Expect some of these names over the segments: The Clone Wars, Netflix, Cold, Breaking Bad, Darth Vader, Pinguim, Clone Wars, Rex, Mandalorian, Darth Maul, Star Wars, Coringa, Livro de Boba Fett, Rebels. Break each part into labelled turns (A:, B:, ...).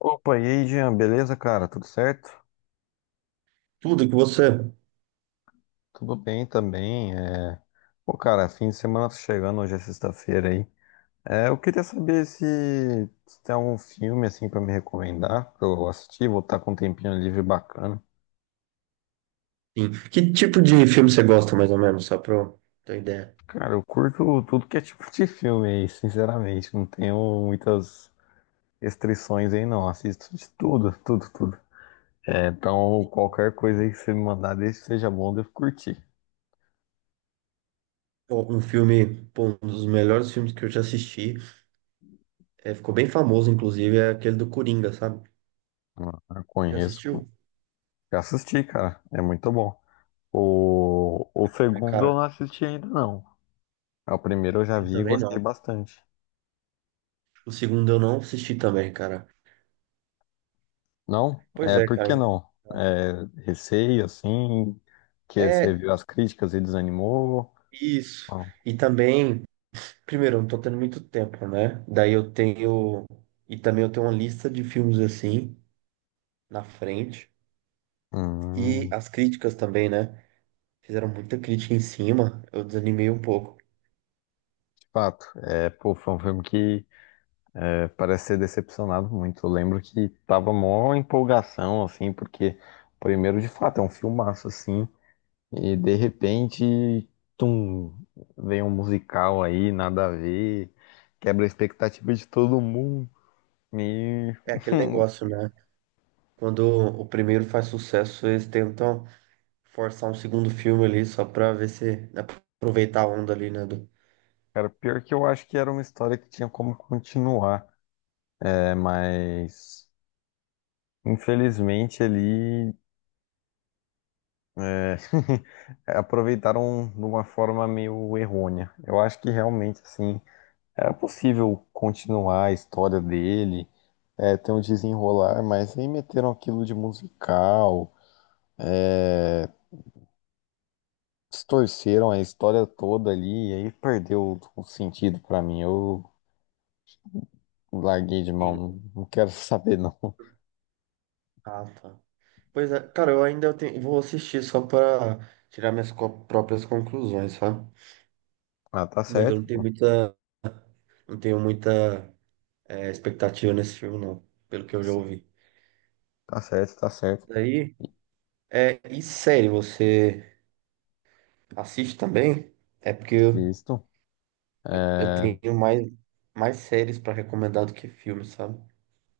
A: Opa, e aí, Jean, beleza, cara? Tudo certo?
B: Tudo que você.
A: Tudo bem também. Pô, cara, fim de semana tá chegando, hoje é sexta-feira aí. Eu queria saber se tem algum filme assim pra me recomendar, pra eu assistir, vou estar com um tempinho livre bacana.
B: Sim. Que tipo de filme você gosta, mais ou menos, só pra eu ter ideia?
A: Cara, eu curto tudo que é tipo de filme aí, sinceramente. Não tenho muitas restrições aí, não. Assisto de tudo, tudo, tudo. Então, qualquer coisa aí que você me mandar, desde que seja bom, eu devo curtir.
B: Um filme, pô, um dos melhores filmes que eu já assisti, ficou bem famoso, inclusive, é aquele do Coringa, sabe?
A: Ah,
B: Já
A: conheço,
B: assistiu?
A: já assisti, cara. É muito bom. O
B: Não, né,
A: segundo
B: cara?
A: eu não assisti ainda, não. É. O primeiro eu já
B: Eu
A: vi e
B: também
A: gostei
B: não.
A: bastante.
B: O segundo eu não assisti também, cara.
A: Não?
B: Pois
A: É,
B: é,
A: por que
B: cara.
A: não? Receio, assim, que você
B: É
A: viu as críticas e desanimou?
B: isso.
A: Não.
B: E também, primeiro, eu não tô tendo muito tempo, né? Daí eu tenho. E também eu tenho uma lista de filmes assim, na frente. E
A: Hum,
B: as críticas também, né? Fizeram muita crítica em cima, eu desanimei um pouco.
A: de fato. Pô, foi um filme que parece ser decepcionado muito. Eu lembro que tava mó empolgação, assim, porque primeiro, de fato, é um filmaço, assim. E de repente, tum, vem um musical aí, nada a ver, quebra a expectativa de todo mundo. E,
B: É aquele
A: hum,
B: negócio, né? Quando o primeiro faz sucesso, eles tentam forçar um segundo filme ali só pra ver se aproveitar a onda ali, né? Do...
A: cara, pior que eu acho que era uma história que tinha como continuar, né? Mas infelizmente ali é, aproveitaram de uma forma meio errônea. Eu acho que realmente assim era possível continuar a história dele, ter um desenrolar, mas aí meteram aquilo de musical. Distorceram a história toda ali, e aí perdeu o sentido pra mim. Eu larguei de mão,
B: Sim.
A: não quero saber não.
B: Ah, tá. Pois é, cara, vou assistir só pra tirar próprias conclusões, sabe?
A: Ah, tá
B: Mas eu
A: certo, pô.
B: não tenho muita expectativa nesse filme, não, pelo que eu já ouvi.
A: Tá certo, tá certo.
B: Daí, e série, você assiste também? É porque
A: Assisto,
B: eu
A: é,
B: tenho mais séries pra recomendar do que filmes, sabe?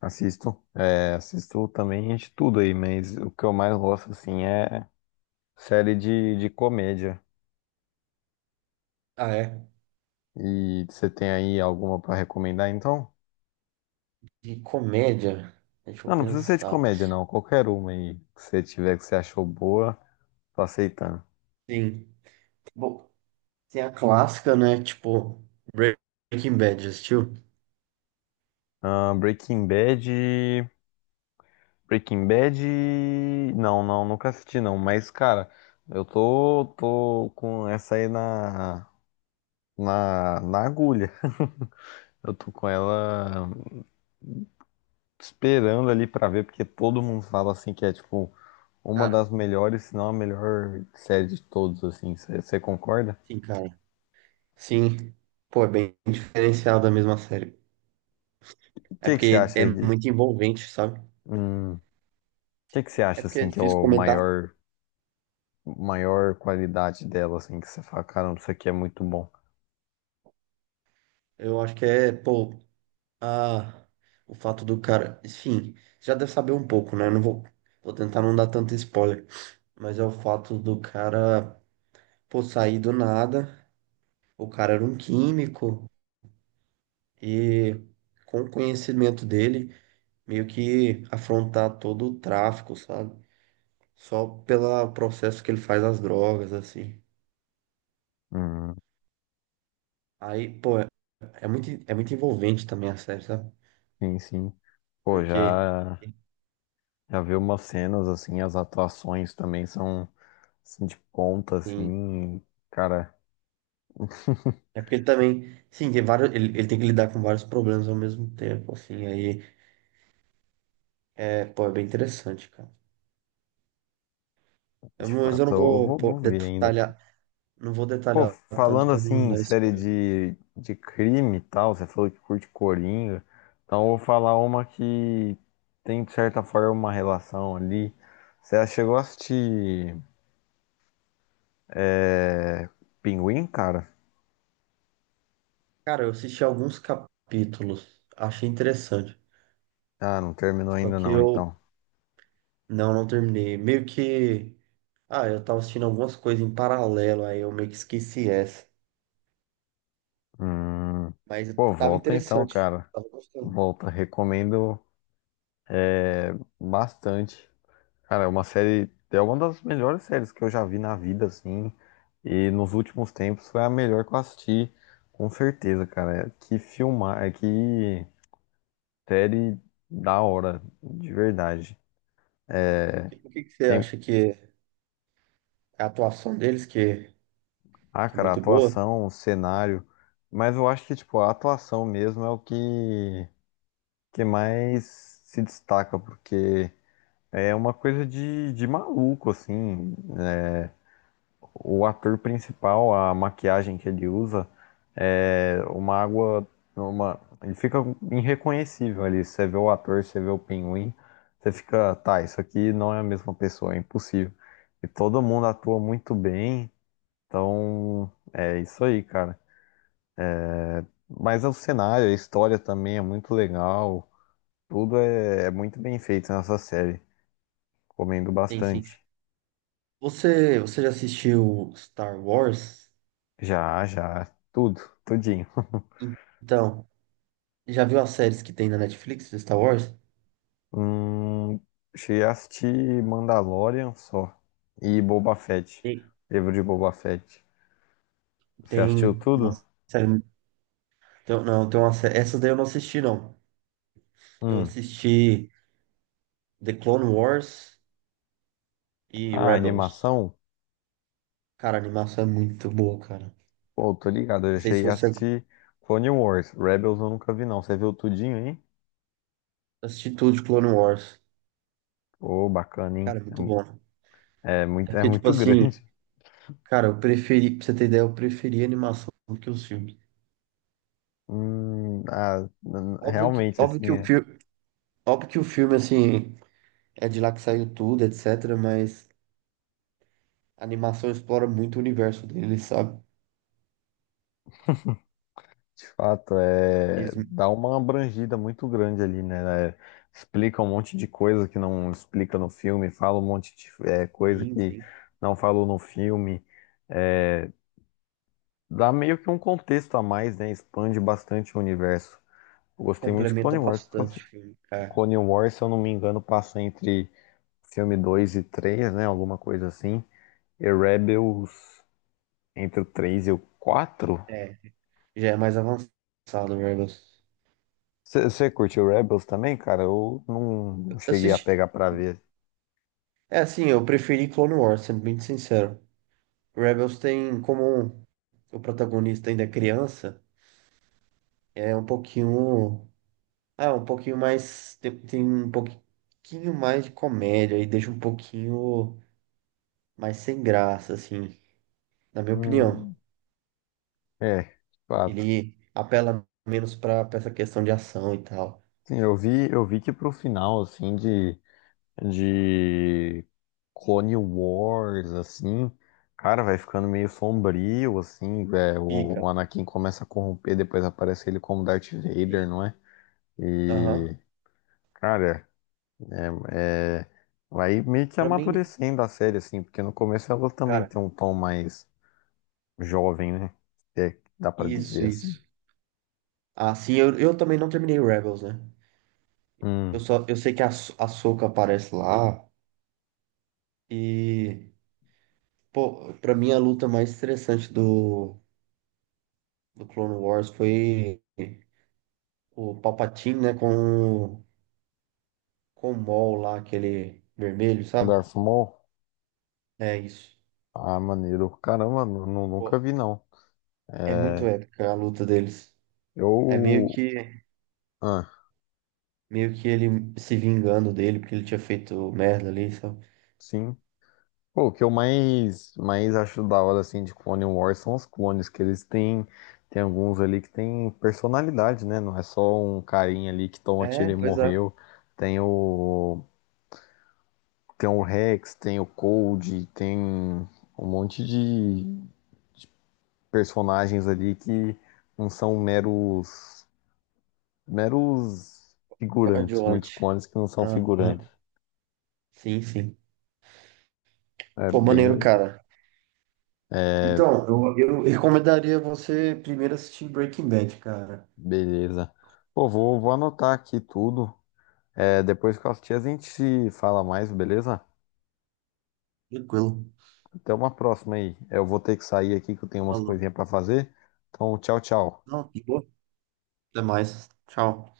A: assisto também de tudo aí, mas o que eu mais gosto, assim, é série de comédia.
B: Ah, é?
A: E você tem aí alguma pra recomendar, então?
B: De comédia, deixa eu
A: Não, não precisa ser de
B: pensar.
A: comédia, não. Qualquer uma aí que você tiver que você achou boa, tô aceitando.
B: Sim. Bom, tem a clássica, né? Tipo, Breaking Bad, já assistiu?
A: Ah, Breaking Bad. Breaking Bad. Não, não, nunca assisti não. Mas, cara, eu tô com essa aí na agulha. Eu tô com ela esperando ali pra ver, porque todo mundo fala assim que é tipo uma das
B: Cara,
A: melhores, se não a melhor série de todos, assim. Você concorda?
B: sim, cara. Sim. Pô, é bem diferenciado a mesma série.
A: O
B: É
A: que que você
B: porque
A: acha
B: é
A: aí de.
B: muito envolvente, sabe?
A: O que que você
B: É
A: acha
B: porque é
A: assim que é
B: difícil
A: o
B: comentar.
A: maior, maior qualidade dela, assim, que você fala, caramba, isso aqui é muito bom.
B: Eu acho que é, pô, a, o fato do cara. Enfim, já deve saber um pouco, né? Eu não vou, vou tentar não dar tanto spoiler. Mas é o fato do cara, pô, sair do nada. O cara era um químico e, com o conhecimento dele, meio que afrontar todo o tráfico, sabe? Só pelo processo que ele faz as drogas, assim.
A: Hum,
B: Aí, pô, é muito envolvente também a série, sabe?
A: sim, sim. Pô,
B: Porque,
A: já. Já vi umas cenas assim, as atuações também são assim, de ponta,
B: tem
A: assim, cara,
B: é porque ele também, sim, tem vários, ele tem que lidar com vários problemas ao mesmo tempo, assim. Aí, é, pô, é bem interessante, cara. Eu
A: de
B: não- Mas eu
A: fato,
B: não
A: eu
B: vou,
A: vou,
B: pô,
A: vou ver ainda, cara.
B: detalhar, não vou
A: Pô,
B: detalhar tanto
A: falando
B: para
A: assim,
B: não
A: em
B: dar
A: série
B: spoiler.
A: de crime e tal, você falou que curte Coringa, então eu vou falar uma que tem, de certa forma, uma relação ali. Você já chegou a assistir é, Pinguim, cara?
B: Cara, eu assisti alguns capítulos, achei interessante.
A: Ah, não terminou
B: Só
A: ainda
B: que
A: não,
B: eu
A: então.
B: não terminei. Meio que, ah, eu tava assistindo algumas coisas em paralelo, aí eu meio que esqueci essa.
A: Hum,
B: Mas
A: pô,
B: tava
A: volta então,
B: interessante,
A: cara.
B: tava gostando.
A: Volta, recomendo bastante. Cara, é uma série, é uma das melhores séries que eu já vi na vida, assim, e nos últimos tempos foi a melhor que eu assisti, com certeza, cara. É. Que filmar, é que série da hora, de verdade.
B: O que que você
A: Tem,
B: acha que é a atuação deles
A: ah,
B: que é
A: cara, a
B: muito boa?
A: atuação, o cenário, mas eu acho que, tipo, a atuação mesmo é o que, que mais se destaca, porque é uma coisa de maluco, assim. O ator principal, a maquiagem que ele usa é uma água, uma, ele fica irreconhecível ali. Você vê o ator, você vê o pinguim, você fica, tá, isso aqui não é a mesma pessoa, é impossível. E todo mundo atua muito bem, então é isso aí, cara. Mas o cenário, a história também é muito legal, tudo é, é muito bem feito nessa série. Comendo
B: Sim, sim.
A: bastante.
B: Você já assistiu Star Wars?
A: Já, já, tudo, tudinho.
B: Então, já viu as séries que tem na Netflix de Star Wars?
A: Hum, cheguei a assistir Mandalorian só. E Boba Fett.
B: Tem.
A: Livro de Boba Fett. Você assistiu
B: Tem uma
A: tudo?
B: série. Então, não, então essas daí eu não assisti, não. Eu
A: Hum.
B: assisti The Clone Wars e
A: Ah,
B: Rebels.
A: animação?
B: Cara, a animação é muito boa, cara.
A: Pô, tô ligado. Eu
B: Não sei se
A: cheguei a
B: você
A: assistir Clone Wars. Rebels eu nunca vi, não. Você viu tudinho, hein?
B: assistiu tudo de Clone Wars.
A: Pô, bacana,
B: Cara,
A: hein?
B: é muito bom.
A: É, é
B: É
A: muito, é
B: porque, tipo
A: muito
B: assim,
A: grande.
B: cara, eu preferi, pra você ter ideia, eu preferi a animação do que os filmes.
A: Ah,
B: Óbvio que,
A: realmente,
B: óbvio
A: assim,
B: que o
A: é.
B: filme, óbvio que o filme, assim, é de lá que saiu tudo, etc. Mas a animação explora muito o universo dele, sabe?
A: De fato, é,
B: Eles,
A: dá uma abrangida muito grande ali, né? É, explica um monte de coisa que não explica no filme, fala um monte de é, coisa
B: sim,
A: que
B: sim.
A: não falou no filme. É, dá meio que um contexto a mais, né? Expande bastante o universo. Eu gostei muito de
B: Complementa
A: Clone Wars, porque
B: bastante o filme.
A: Clone Wars, se eu não me engano, passa entre filme 2 e três, né? Alguma coisa assim. E Rebels entre o 3 e o quatro.
B: É. Já é mais avançado, Rebels.
A: Você curtiu Rebels também, cara? Eu não cheguei a
B: Assiste.
A: pegar pra ver.
B: É assim, eu preferi Clone Wars, sendo bem sincero. Rebels tem como o protagonista ainda é criança, é um pouquinho. Ah, um pouquinho mais. Tem um pouquinho mais de comédia e deixa um pouquinho mais sem graça, assim, na minha opinião.
A: Hum, é, de fato.
B: Ele apela menos pra essa questão de ação e tal.
A: Sim, eu vi que pro final, assim, de Clone Wars, assim, cara, vai ficando meio sombrio, assim, é, o
B: Fica.
A: Anakin começa a corromper, depois aparece ele como Darth Vader,
B: Sim.
A: não é?
B: Aham.
A: E, cara, é, vai meio que
B: Pra mim,
A: amadurecendo a série, assim, porque no começo ela também
B: cara,
A: tem um tom mais jovem, né? Se é que dá pra
B: isso,
A: dizer assim.
B: isso. Ah, sim, eu também não terminei Rebels, né? Eu
A: Hum.
B: só, eu sei que a Soca aparece lá e, pô, pra mim a luta mais estressante do, do Clone Wars foi o Palpatine, né, com, o- com o Maul lá, aquele vermelho, sabe?
A: Darth Maul?
B: É isso.
A: Ah, maneiro. Caramba, nunca
B: Pô,
A: vi, não.
B: é muito
A: É,
B: épica a luta deles. É meio
A: eu...
B: que,
A: Ah,
B: meio que ele se vingando dele, porque ele tinha feito merda ali, sabe?
A: sim. Pô, o que eu mais acho da hora, assim, de Clone Wars são os clones, que eles têm... Tem alguns ali que têm personalidade, né? Não é só um carinha ali que toma tiro
B: É,
A: e
B: pois é.
A: morreu. Tem o... Tem o Rex, tem o Cold, tem um monte de personagens ali que não são meros figurantes, muitos
B: Coadjuvante.
A: clones que não são figurantes.
B: Aham, sim, sim.
A: É
B: Pô,
A: bem
B: maneiro,
A: legal.
B: cara. Então, eu recomendaria você primeiro assistir Breaking Bad, cara.
A: Beleza. Pô, vou anotar aqui tudo. É, depois que eu assistir, a gente se fala mais, beleza?
B: Tranquilo.
A: Até uma próxima aí. Eu vou ter que sair aqui que eu tenho umas
B: Falou.
A: coisinhas pra fazer. Então, tchau, tchau.
B: Não, de boa. Até mais. Tchau.